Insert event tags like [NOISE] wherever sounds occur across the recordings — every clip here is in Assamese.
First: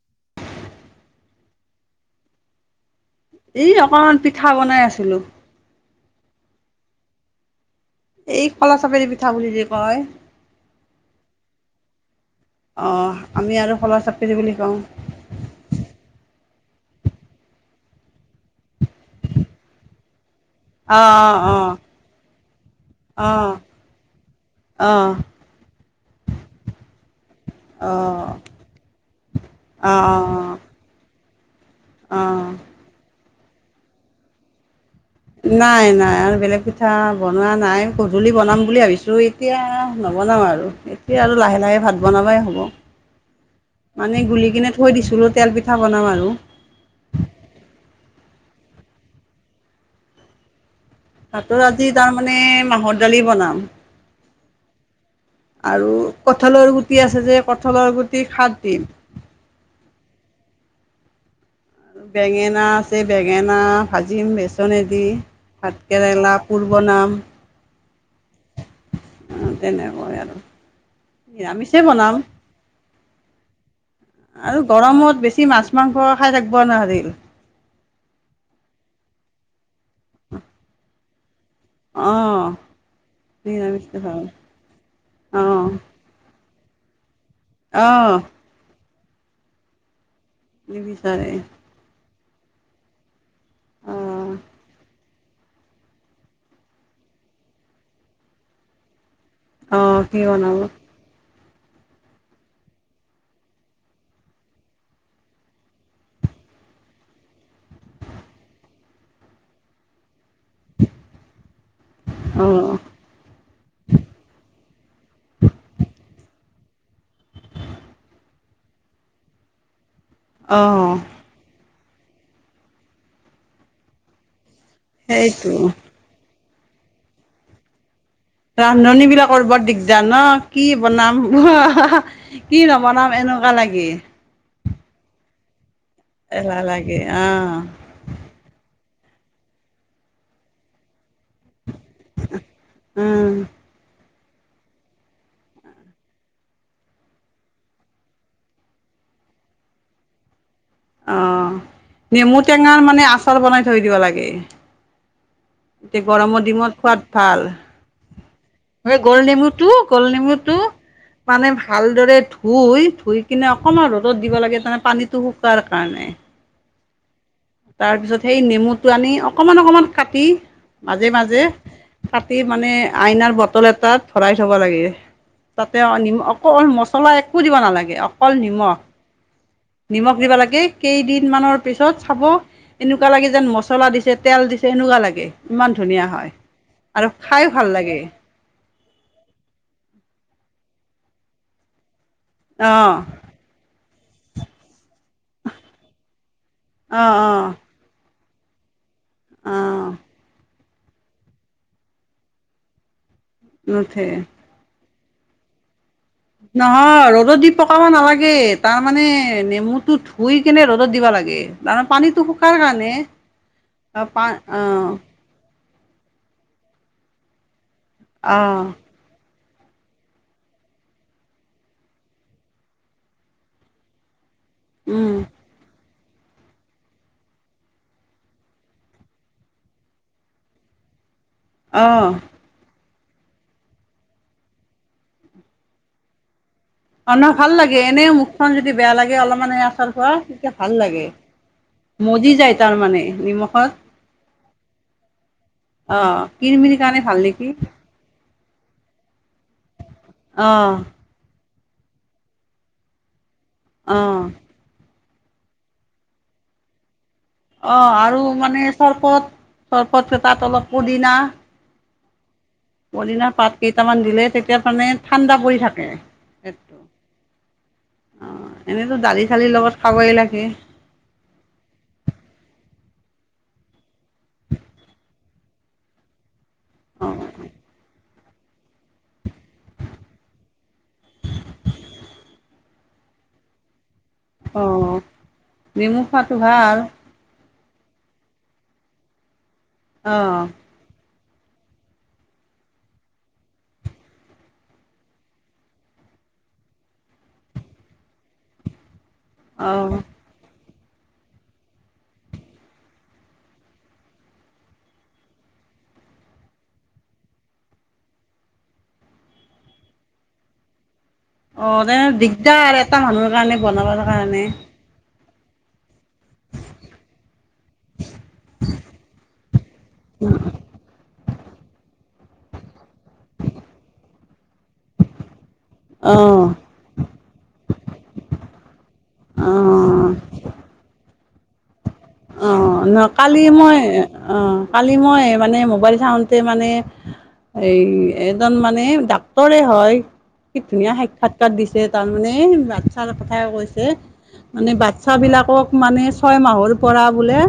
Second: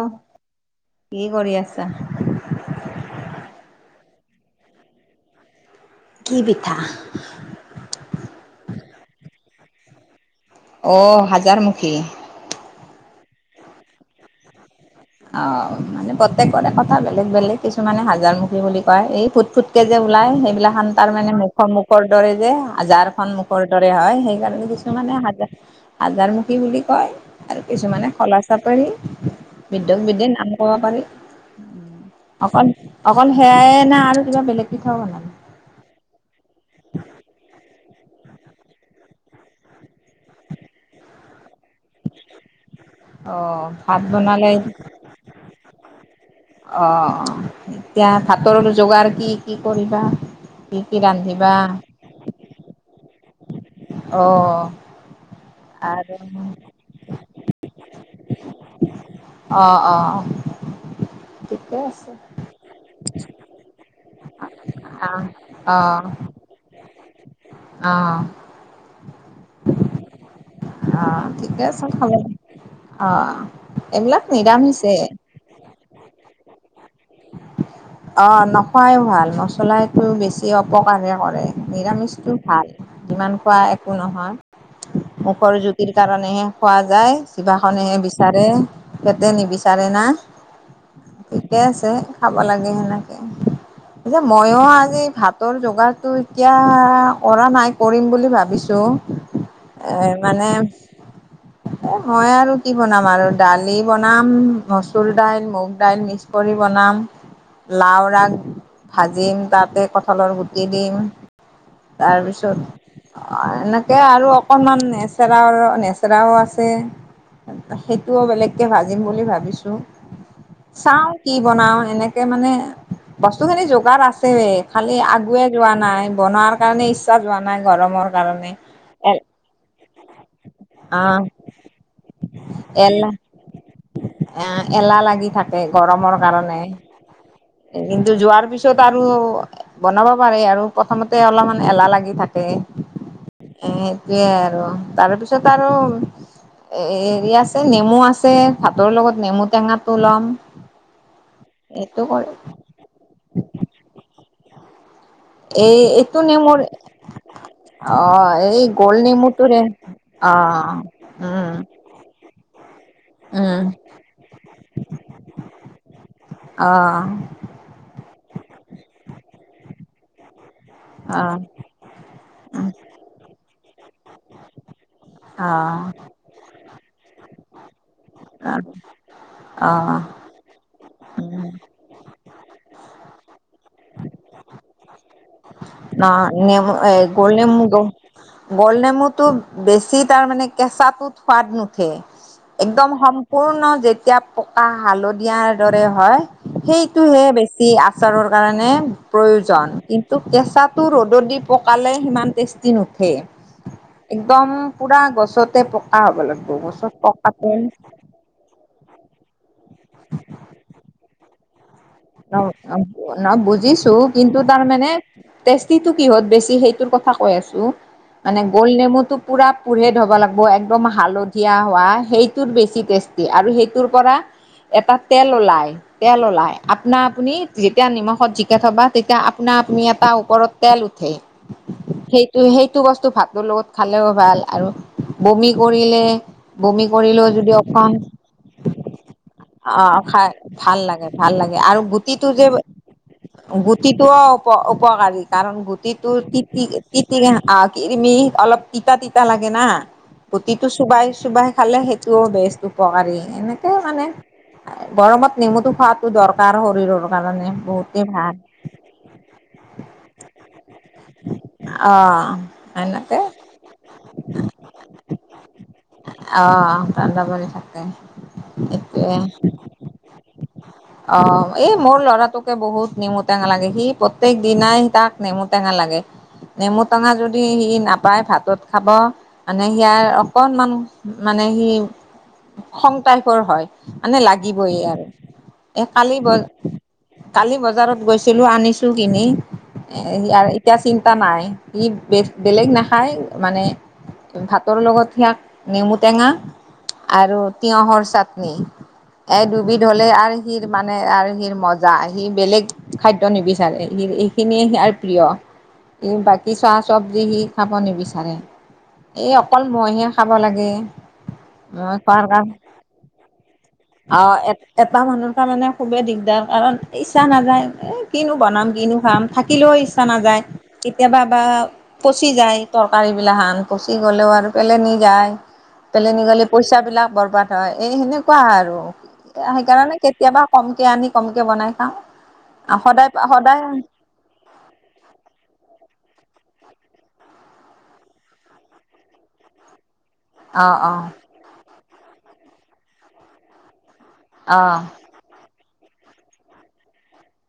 অঁ কি কৰি আছা। এই অকমান পিঠা বনাই আছিলো। কি পিঠা এই ফালা চাপেৰি পিঠা বুলি যে কয়- অঁ হাজাৰমুখী। অঁ আমি আৰু শলা চাপেৰি বুলি কওঁ। অঁ মানে প্ৰত্যেকৰে কথা বেলেগ বেলেগ কিছুমানে হাজাৰমুখী বুলি কয় এই ফুট ফুট- এতিয়া যে ওলাই সেইবিলাক কে অ তাৰ মানে অ মুখ মুখৰ দৰে যে অ হাজাৰখন মুখৰ দৰে হয় সেইকাৰণে অ কিছুমানে হাজাৰ- হজাৰমুখী বুলি কয় আৰু অ কিছুমানে খলা চাপাৰী- অ বিৃদ্ধক বৃদ্ধি নাম কব অ পাৰি অ অকল- অকল সেয়াইে না আৰু কিবা বেলেগকিঠাও বনাবি নাই নাই আৰু বেলেগ পিঠা বনোৱা নাই গধূলি বনাম বুলি ভাবিছোঁই এতিয়া নবনাও আৰু এতিয়া আৰু লাহে লাহে ভাত বনাবাই হ'ব। অ ভাত মানে গুলি বনালে কিনে থৈ দিছিলো তেল পিঠা বনাম আৰু- অঁ এতিয়া ভাতৰৰ যোগাৰ কি কি কৰিবা? পি কি দান। তাতৰ আজি তাৰমানানে মাহৰ দালি বনাম- অঁ অঁ - আৰু কঠলৰ গুটি আছে যে কঠলৰ গুটি সাত দিন- অঁ অঁ- বেঙেনা আছে বেঙেনা ভাজিম বেচন এদি অ', ভাত কেৰেলা- পূৰ্ব নাম- অঁ, তেনেকৈ আৰু আহ ঠিকে নিৰামিষেই আছে হব বনাম আহ এইবিলাক নিদামিছে সি মাছ মাংস খাই থাকিব নোৱাৰি। অ নখোৱাই ভাল মছলাটো বেছি অপকাৰহে কৰে। নিৰামিষটো অঁ ভাল যিমান খোৱা নিৰামিষটো একো ভাল নহয়, মুখৰ অঁ জুতিৰ কাৰণেহে খোৱা যায়, জিভাখনেহে অঁ বিচাৰে পেটে নিবিচাৰে না। নিবিচাৰে। ঠিকে আছে খাব লাগে সেনেকে, পিছে অঁ মইও আজি ভা তৰ যোগাৰটো এতিয়া কৰা নাই কৰিম বুলি ভাবিছো। এ অঁ কি মানে বনাব এ মই আৰু কি বনাম আৰু দালি বনাম মচুৰ দাইল মুগ দাইল মিক্স কৰি বনাম, লাওৰ আগ ভাজিম তাতে কঁঠালৰ গুটি দিম তাৰপিছত অঁ অ এনেকে আৰু অকনমান লেচেৰা লেচেৰাও আছে। সেইটোও বেলেগকে ভাজিম বুলি ভাবিছো। অঁ চাও কি বনাও এনেকে মানে বস্তু খিনি যোগাৰ আছে। খালি আগুৱে সেইটো যোৱা নাই বনোৱাৰ কাৰণে ইচ্ছা যোৱা নাই গৰমৰ কাৰণে। ৰান্ধনী এ বিলাকৰ বৰ দিগ দাৰ ন, কি আহ বনাম কি নবনাম এনেকুৱা লাগে। এ এলাহ লাগি থাকে গৰমৰ কাৰণে। এলাহ লাগে অঁ কিন্তু যোৱাৰ পিছত আৰু বনাব পাৰি আৰু। প্ৰথমতে অলপমান এলাহ লাগি থাকে উম এ সেইটোয়ে আ ৰু তাৰপিছত আৰু এ হেৰি আছে নেমু আছে ভাতৰ লগত নেমু টেঙাটো ল'ম। অ এইটো কৰে নেমু টেঙাৰ মানে আচাৰ বনাই থৈ দিব লাগে। এই এতিয়া এইটো গৰমৰ নেমুৰ দিনত খোৱাত ভাল। অ', গোল এই গুল নেমুটোৰে নেমুটো গুল নেমুটো অ', মানে উম, ভালদৰে ধুই ধুই কিনে উম, অকণমান ৰ'দত দিব লাগে, তাৰ পানীটো শুকোৱাৰ কাৰণে। অ', তাৰপিছত সেই নেমুটো আনি অকণমান অকণমান কাটি মাজে অ', মাজে কাটি মানে আইনাৰ বটল এটাত ভৰাই থব লাগে। তাতে অ নিম অকল মছলা একো দিব নালাগে অকল নিমখ। অ', নিমখ দিব লাগে কেইদিন উম, মানৰ পিছত চাব এনেকুৱা লাগে যেন মচলা দিছে তেল দি ছে তেনেকুৱা লাগে। ইমান ধুনীয়া অঁ হয় নেমু আৰু গুল খাই ভাল নেমুটো। লাগে গুল নমুটো বেছি তাৰ মানে কেঁচাটোত সোৱাদ নুঠে, একদম অ', সম পূৰ্ণ যেতিয়া পকা হালধিয়াৰ দৰে হয়, অ', সেইটোহে অ', বেছি আ চাৰৰ কাৰণে প্ৰয়োজন। অ', কেঁচাটো ৰ'দত দি পকালে সিমান টেষ্টি নুঠে। নুঠে একদম পুৰা গছতে প নহয় ৰ'দত দি পকাব নালাগে। তাৰ মানে নেমুটো ধুই কেনে ৰ'দত দিব লাগে। তাৰমানে পানীটো অ শুকাৰ কাৰণে অ বুজিছো অ', পা কিন্তু তাৰ মানে অ', টেষ্টিটো কিহত বেছি সেইটোৰ কথা কৈ আছো, মানে অ', গুল নেমুটো পূৰা পূৰঠ হব লাগব একদম হালধীয়া হোৱা, সেইটোত বেছি টেষ্টি আৰু সেইটোৰ পৰা এটা উম, তেল ওলাই, তেল ওলাই। আপনা আপুনি যেতিয়া নিমখত জিকে থবা, তেতিয়া আপনা আপুনি এটা ওপৰত তেল উঠে। অঁ তো সেইটো বস্তু ভাতৰ লগত খালেও ভাল, আৰু বমি কৰিলে বমি অ', কৰিলেও নহয় ভাল যদি লাগে অকন এনেই মুখখন যদি বেয়া লাগে অলপমান আচাৰ আঁ খোৱা খাই তেতিয়া ভাল লাগে। গে আৰু গুটিটো মজি যে যায় তাৰমানে নিমখত গুটিটো অ উপ উপকাৰী কাৰণ গুট টিটো অ', তিতি কিৰমিৰ কাৰণে তিতি ভাল নহয় নেকি? আ কি অলপ তিতা-তিতা লাগে না। গুটিটো অ', চোবাই চোবাই খালে সেইটোও বেছ উপকাৰী, এনেকে মানে অ', গৰমত নেমুটো খোৱাটো দৰকাৰ শৰীৰৰ কাৰণে অঁ বহুতেই আৰু ভাল মানে চৰবত, চৰবত কেইটাত অলপ পদিনা অঁ পদিনা পাত কেইটামান দিলে তেতিয়া মানে ঠাণ্ডা পৰি থাকে। অঁ, ঠাণ্ডা পৰি থাক অঁ, এনেইতো দালিচালিৰ লগত খাবই লাগে। অঁ, এই মোৰ ল'ৰাটোকে বহুত নিমুটেঙা লাগে সি প প্ৰত্যেক দিনাই তাক নেমু টেঙা লাগে, নেমু টেঙা অ', যদি সি না পায় ভাতত খাব, মানে সেয়াৰ অকনমান মানে সি খং টাইপৰ হয়, মানে লাগিবৈয়ে অ', আৰু। এই নেমু কালি খোৱাটো বজ, ভাল কালি বজাৰত গৈছিলোঁ আনিছোঁ কিনি অ', এ তিয়া চিন্তা নাই, ই বে বেলেগ নাখায় মানে ভাতৰ লগত সিয়াক নেমুটেঙা আৰু তিয়হৰ চাটনি, এই দুবিধ অ', হলে আ সিৰ মানে আৰু সিৰ মজা সি বেলেগ খাদ্য নিবিচাৰে সি এইখিনিয়ে সিয়াৰ প্ৰিয়। এই বাকী চাহ চব্জি সি খাব নিবিচাৰে। এই অকল মই হে খাব লাগে। অঁ, মই তেনে খোৱাৰ কাৰণে দিগদাৰ এটা মানুহৰ কাৰণে বনাবৰ আহ কাৰণে। এ এটা মানুহৰ কাৰণে খুবেই দিগ তাৰ কাৰণ ইচ্ছা নাযায় এই কিনো বনাম কিনো খাম থাকিলেও ইচ্ছা নাযায়। কেতিয়াবা বা পচি যায় তৰকাৰী গিলাসেন, পচি গ'লেও আৰু পেলনি যায়। পেলনি গলে অ', পইচা বিলাক বৰবাদ হয় এই সেনেকুৱা আৰু, সেইকাৰণে অ'। কেতিয়াবা কমকে আনি কমকে বনাই খাওঁ। অঁ ন সদায় কালি সদায় মই অঁ, কালি মই মানে মোবাইল চাওঁতে মানে এই এজন মানে ডাক্তৰে হয়। কি অ ধুনীয়া অ সাক্ষাৎকাৰ দিছে তাৰমানে, বাচ্ছাৰ কথা কৈছে, অ মানে বা চ্ছা বিলাকক মানে ছয় মাহৰ পৰা বোলে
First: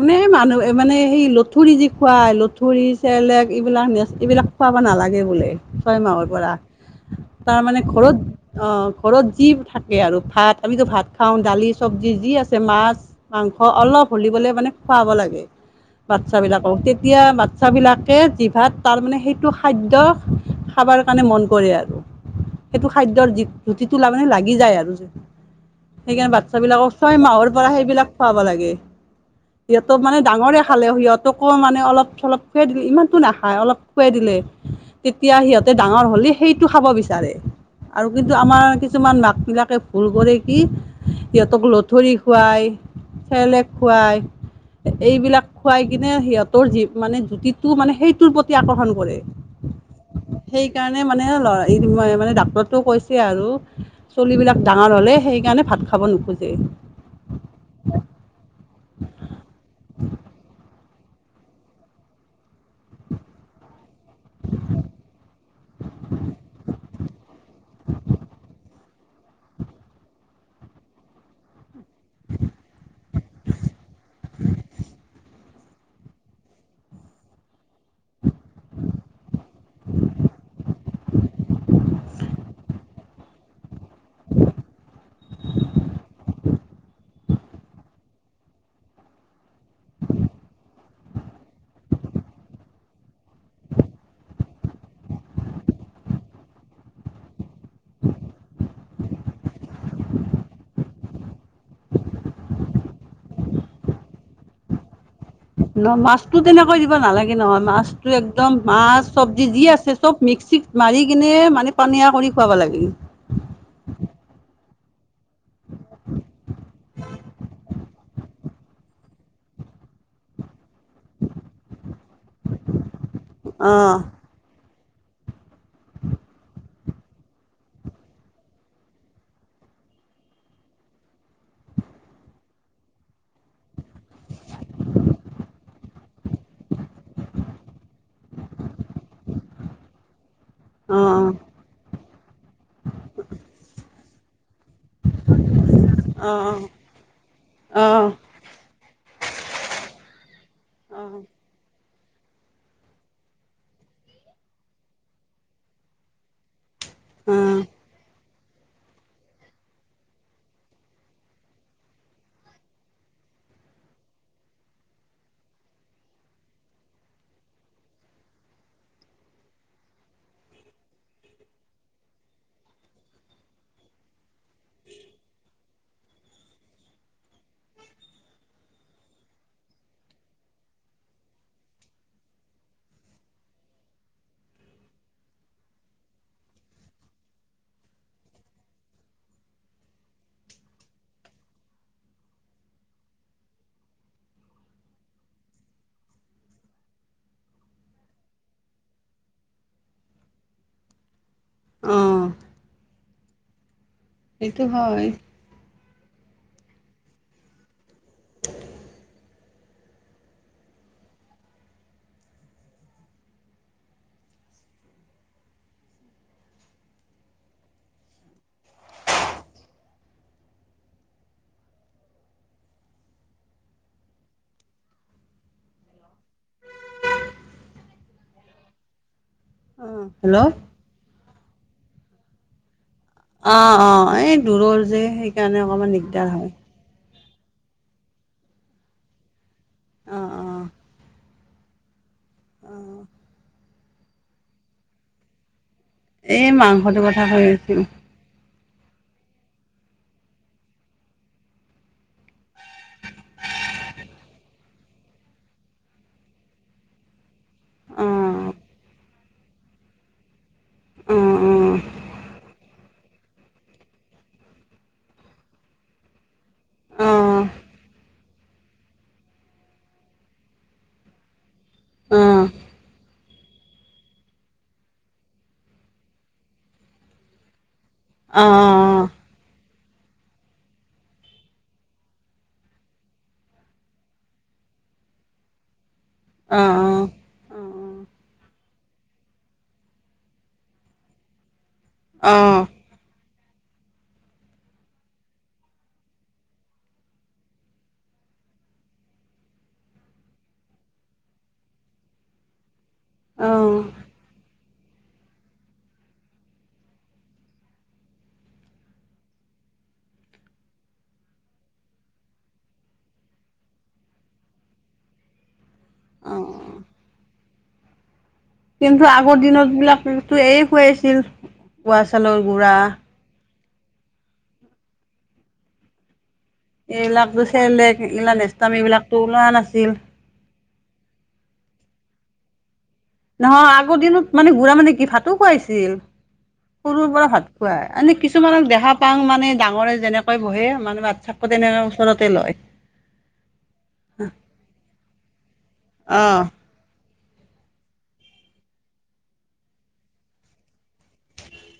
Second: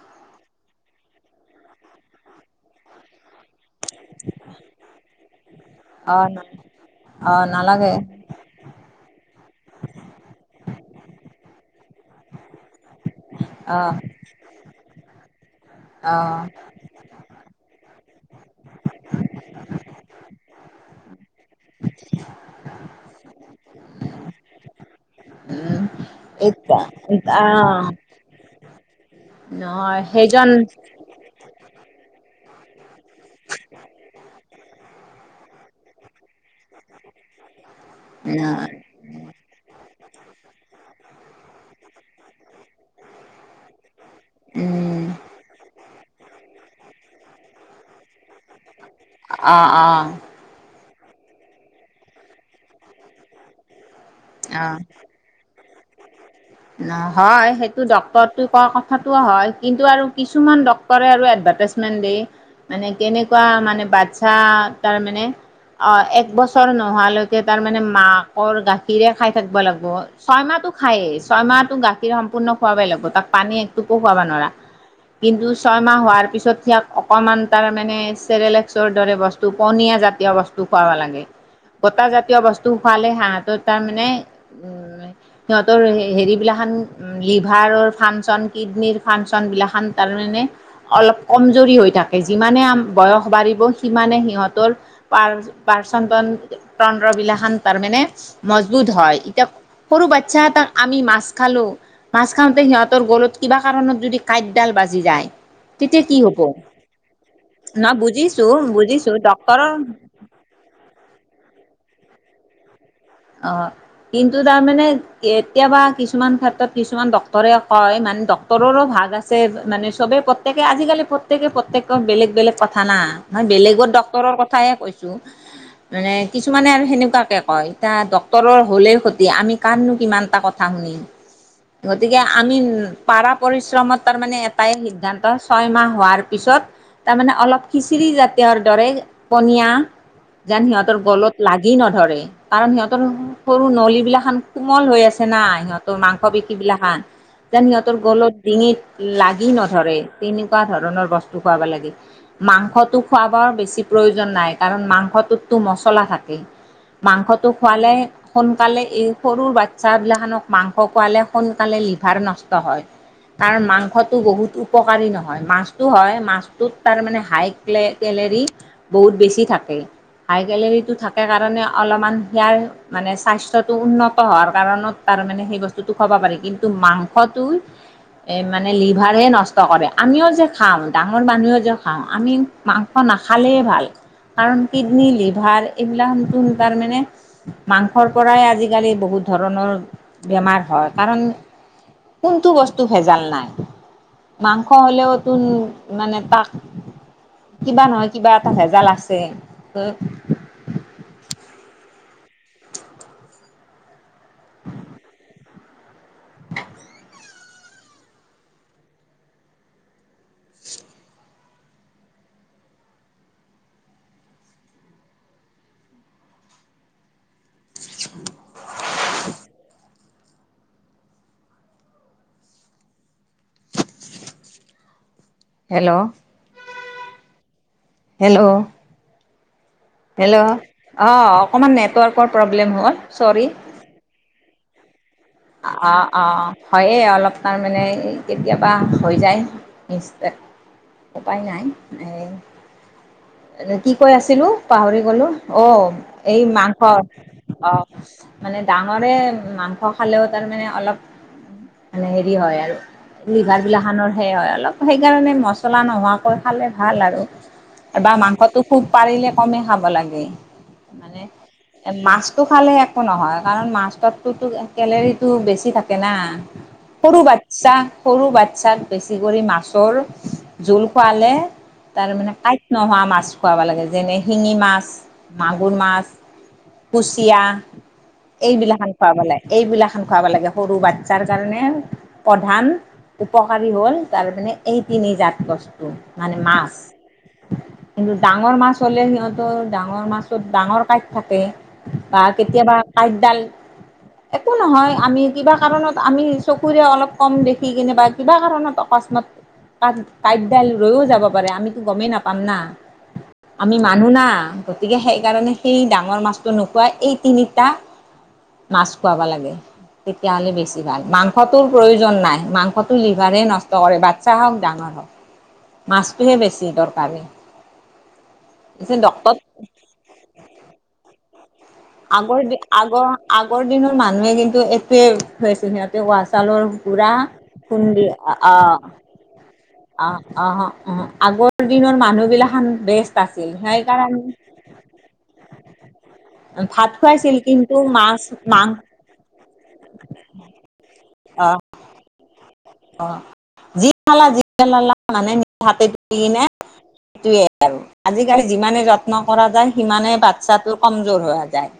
মানে মানুহ মানে সেই লঠুৰি যি খুৱাই লঠুৰি চেলেক এইবিলাক নেচ এইবিলাক খোৱাব নালাগে বোলে ছয় অ মাহৰ পৰা। অ তাৰমানানে নালাগে ঘৰত অঁ ঘৰত যি থাকে আৰু ভাত আমিতো ভাত খাওঁ দালি চবজি যি আছে মাছ। মাংস অ অলপ হলিবলে মানে খুৱাব লাগে অ বাচ্ছাবলাকক, তে এতিয়া বাচ্ছা বিলাকে জিভাত তাৰমানে সেইটো খাদ্য খাবৰ কাৰণে মন কৰে আৰু, সেইটো খাদ্যৰ জু জুতিটো মানে লাগি যায় আৰু। উম সেইকাৰণে এ বাচ্ছাবলাকৰ ছয় অ মাহৰ পৰা সেইবিলাক খুৱাব লাগে, ইহঁতক নহয় মানে সেইজন ডাঙৰে খালেও সিহঁতকো মানে অলপ চলপ খুৱাই দিলে ইমানতো নাখায় অলপ খুৱাই দিলে। তেতিয়া সিহঁতে ডাঙৰ হ'লে সেইটো খাব বিচাৰে আৰু কিন্তু, আমাৰ কিছুমান মাকবিলাকে ভুল কৰে কি সিহঁতক লঠৰি খুৱায়। চেৰেলেক উম, খুৱায় এইবিলাক খোৱাই কিনে সিহঁতৰ যি মানে জুতিটো মানে সেইটোৰ প্ৰতি আকৰ্ষণ কৰে। অ', অ'। সেইকাৰণে মানে ল'ৰা মানে ডাক্তৰটো কৈছে আৰু। চলিবিলাক অ', ডাঙৰ হ'লে সেইকাৰণে, ভাত খাব নোখোজে। নহয়, সেইটো ডক্টৰটো কোৱা কথা টো হয়, কিন্তু আৰু কিছুমান ডক্তৰে আৰু এডভাৰ্টাইজমেন্ট দেই। মানে কেনেকুৱা মানে বাচ্ছা তাৰ মানে অ', এক বছৰ নোহোৱালৈকে তাৰমানে মাকৰ গাখিৰে খাই থাকিব লাগিব। ছয়মাহটো খায়েই ছয়মাহটো গাখীৰ সম্পূৰ্ণ খুৱাবই লাগিব, তাক পানী একটোপো খুৱাব নোৱাৰা। কিন্তু ছয়মাহ হোৱাৰ পিছত ইয়াক অকণমান তাৰমানে চেৰেলেক্সৰ দৰে বস্তু, পনীয়া জাতীয় বস্তু খুৱাব লাগে। গোটা জাতীয় বস্তু খোৱালে হাঁহতৰ তাৰমানে উম, সিহঁতৰ হেৰিবিলাখান লিভাৰৰ ফাংচন কিডনীৰ ফাংচনবিলাকান তাৰমানে অলপ কমজুৰি হৈ থাকে, যিমানে বয়স বাঢ়িব সিমানে সিহঁতৰ পা-পাচন তন-তন্দ্ৰ বিলাসান তাৰ মানে মজবুত হয়, এতিয়া সৰু বাচ্ছা এটাক আমি মাছ খালো, মাছ খাওঁতে সিহঁতৰ গলত কিবা কাৰণত যদি কাঁইটডাল বাজি যায়। ন' তেতিয়া কি মাছতো হ'ব তেনেকৈ দিব নালাগে নহয়, ন মাছতো একদম বুজিছোঁ মাছ বুজিছোঁ চবজি যি ডক্তৰৰ আছে চব মিক্সিত মাৰি কিনে মানে পানীয়া কৰি খুৱাব লাগে। অ', কিন্তু তাৰমানে কেতিয়াবা কিছুমান ক্ষেত্ৰত কিছুমান ডকক্তটৰে কয়, মানে ড ক্টৰৰো ভাগ আছে মানে চবেই প্ৰত্যেকে আজিকালি প্ৰত্য়েকে প্ৰত্যেকৰ বেলেগ বেলেগ কথা না নহয় অ বেলেগৰ ডক্টৰৰ কথাহে কৈছোঁ। মানে কিছুমানে আৰু সেনেকুৱাকে কয়। এতিয়া ডক্তৰৰ হ'লেই ক্ষতি আমি কাৰ নো কিমানটা কথা শুনিম। গতিকে আমি পাৰা পৰিশ্ৰমত তাৰমানে এটাই সিদ্ধান্ত ছয়মাহ হোৱাৰ পিছত তাৰমানে অলপ খিচিৰি জাতীয়ৰ দৰে পনীয়া যেন সিহঁতৰ অ গলত লাগি নধৰে। কাৰণ সিহঁতৰ সৰু নলী বিলাক খান কোমল হৈ আছে না, সিহঁতৰ মাংস অ পেশী বিলা খান। যেন অ সিহঁতৰ গলত ডিঙিত লাগি নধৰে, তেনেকুৱা অ ধৰণৰ বস্তু খোৱাব লাগে। মাংসটো খোৱাবৰ বেছি প্ৰয়োজন নাই কাৰণ, মাংসটোততো মছলা থাকে। মাংসটো অ খোৱালে সোনকালে এই সৰু বাচ্ছাবিলাখনক মাংস খোৱালে সোনকালে লিভাৰ নষ্ট হয়। তাৰ মাংসটো বহুত উপকাৰী নহয়, মাছতটো হয়, মাছটোত তাৰ মানে হাইট কেলেৰী বহুত বেছি থাকে হাই কেলেৰীটো থাকে কাৰণে অলপমান ইয়াৰ মানে স্বাস্থ্যটো উন্নত হোৱাৰ কাৰণত তাৰ মানে সেই বস্তুটো খাব পাৰি কিন্তু, মাংসটো এই মানে লিভাৰেই নষ্ট কৰে, আমিও যে খাওঁ ডাঙৰ মানুহে যে খাওঁ, আমি মাংস নাখালেই ভাল কাৰণ, কিডনী লিভাৰ এইবিলাকখান তাৰমানে মাংসৰ পৰাই আজিকালি বহুত ধৰণৰ বেমাৰ হয়, কাৰণ কোনটো বস্তু ভেজাল নাই। মাংস হ'লেও তোন মানে তাক কিবা নহয় কিবা এটা ভেজাল আছেই। অ' সেইটো হয় [INAUDIBLE] হেল্ল', হেল্ল' হেল্ল', অ', অকমান নেটৱৰ্কৰ প্ৰব্লেম হ'ল চৰি অ', অ, এই দূৰৰ যে, সেই অ, অ, হয়েই অলপ তাৰমানে, কেতিয়াবা হৈ যায়। অ মিষ্টেক, অ উপায় নাই, এই অ' এ কি কৈ আছিলোঁ, পাহৰি গলো, অ', এই মাংস, মাংসটোৰ কথা কৈ অ' আছিলোঁ মানে ডাঙৰে মাংস খালে তাৰ মানে অলপ, মানে হেৰি হয় আৰু লিভাৰবিলাখনৰ সেই হয় অলপ, সেইকাৰণে মছলা নোহোৱাকৈ খালে ভাল আৰু। অ বা মাংসটো খুব পাৰিলে কমে খাব লাগে। অ মানে এ মাছটো খালে এক কো নহয়, কাৰণ মাছ তাততোতো কেলেৰীটো বেছি থাকে না অ অ সৰু বাচ্ছাক, সৰু বাচ্ছাক বেছি কৰি মাছৰ জোল খোৱালে তাৰ অ মানে কাঁইট নোহোৱা মাছ মাছ খোৱাব লাগে, যেনে শিঙি মাছ, মাগুৰ মাছ, কুচিয়া অ অ অ এইবিলাখন খুৱাব লাগে, এইবিলাখন খুৱাব লাগে সৰু বাচ্ছাৰ কাৰণে প্ৰধান উপকাৰী হ'ল তাৰ মানে এই তিনি জাত বস্তু, মানে মাছ। কিন্তু ডাঙৰ মাছ হ'লে সিহঁতৰ ডাঙৰ মাছত, ডাঙৰ কাঁইত থাকে বা অ অ কেতিয়াবা কাঁইটডাল একো নহয়, আমি কিবা কাৰণত আমি চকুৰে অলপ কম দেখি কেনে বা কিবা কাৰণত অকস্মাত কাঁট কাঁইট ডাল ৰৈও যাব পাৰে, আমিতো গমেই নাপ পাম না, আমি অ মানু্হ না গতিকে সেইকাৰণে সেই ডাঙৰ মাছটো নোখোৱাই এই তিনিটা মাছ খোৱাব লাগে। তেতিয়াহ'লে বেছি ভাল। মাংসটোৰ প্ৰয়োজন নাই, মাংসটো লিভাৰেই নষ্ট কৰে, বাচ্ছা হওক, ডাঙৰ হওক। অ মাছটোহে বেছি অ দৰকাৰী। পিছে কিন্তু ডক্তৰ আগৰ দিনত বিলাকতো এই খুৱাইছিল, উহা আগৰ চাউলৰ দি গুৰা আগৰ আগৰ দিনৰ মানুহে কিন্তু এইটোৱে খুৱাই ছিল, সিহঁতে উহা চাউলৰ গুৰা এইবিলাকতো চেৰেলেক, খুন্দি এইবিলাক অ' নেষ্টাম, অ' এইবিলাক ওলোৱা নাছিল। অ, অহ, অহ, আগৰ দিনৰ মানুহ বিলাকখন বেষ্ট। আছিল নহয় আগৰ দিনত সেইকাৰণে মানে গুৰা মানে কি, ভাতো খুৱাইছিল। ভাত সৰুৰ পৰা খুৱাইছিল ভাত কিন্তু খোৱাই, আমি মাছ মাং কিছুমানক দেখা পাওঁ মানে ডাঙৰে যেনেকৈ বহে, মানে বাচ্ছাকো অ' তেনেকে ওচৰতে লয়। [INAUDIBLE] অ আজিকালি যিমানে যত্ন কৰা যায়, সিমানে বাচ্ছাটো কমজোৰ হৈ যায়।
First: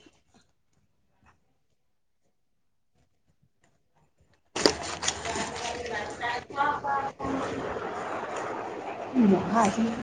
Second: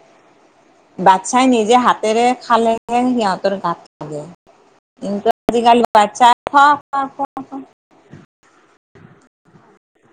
বাচ্ছাই নিজে হাতেৰে খালেহে সিহঁতৰ গাত লাগে, কিন্তু আজিকালি বাচ্ছা, খোৱা [UNINTELLIGIBLE] [INAUDIBLE]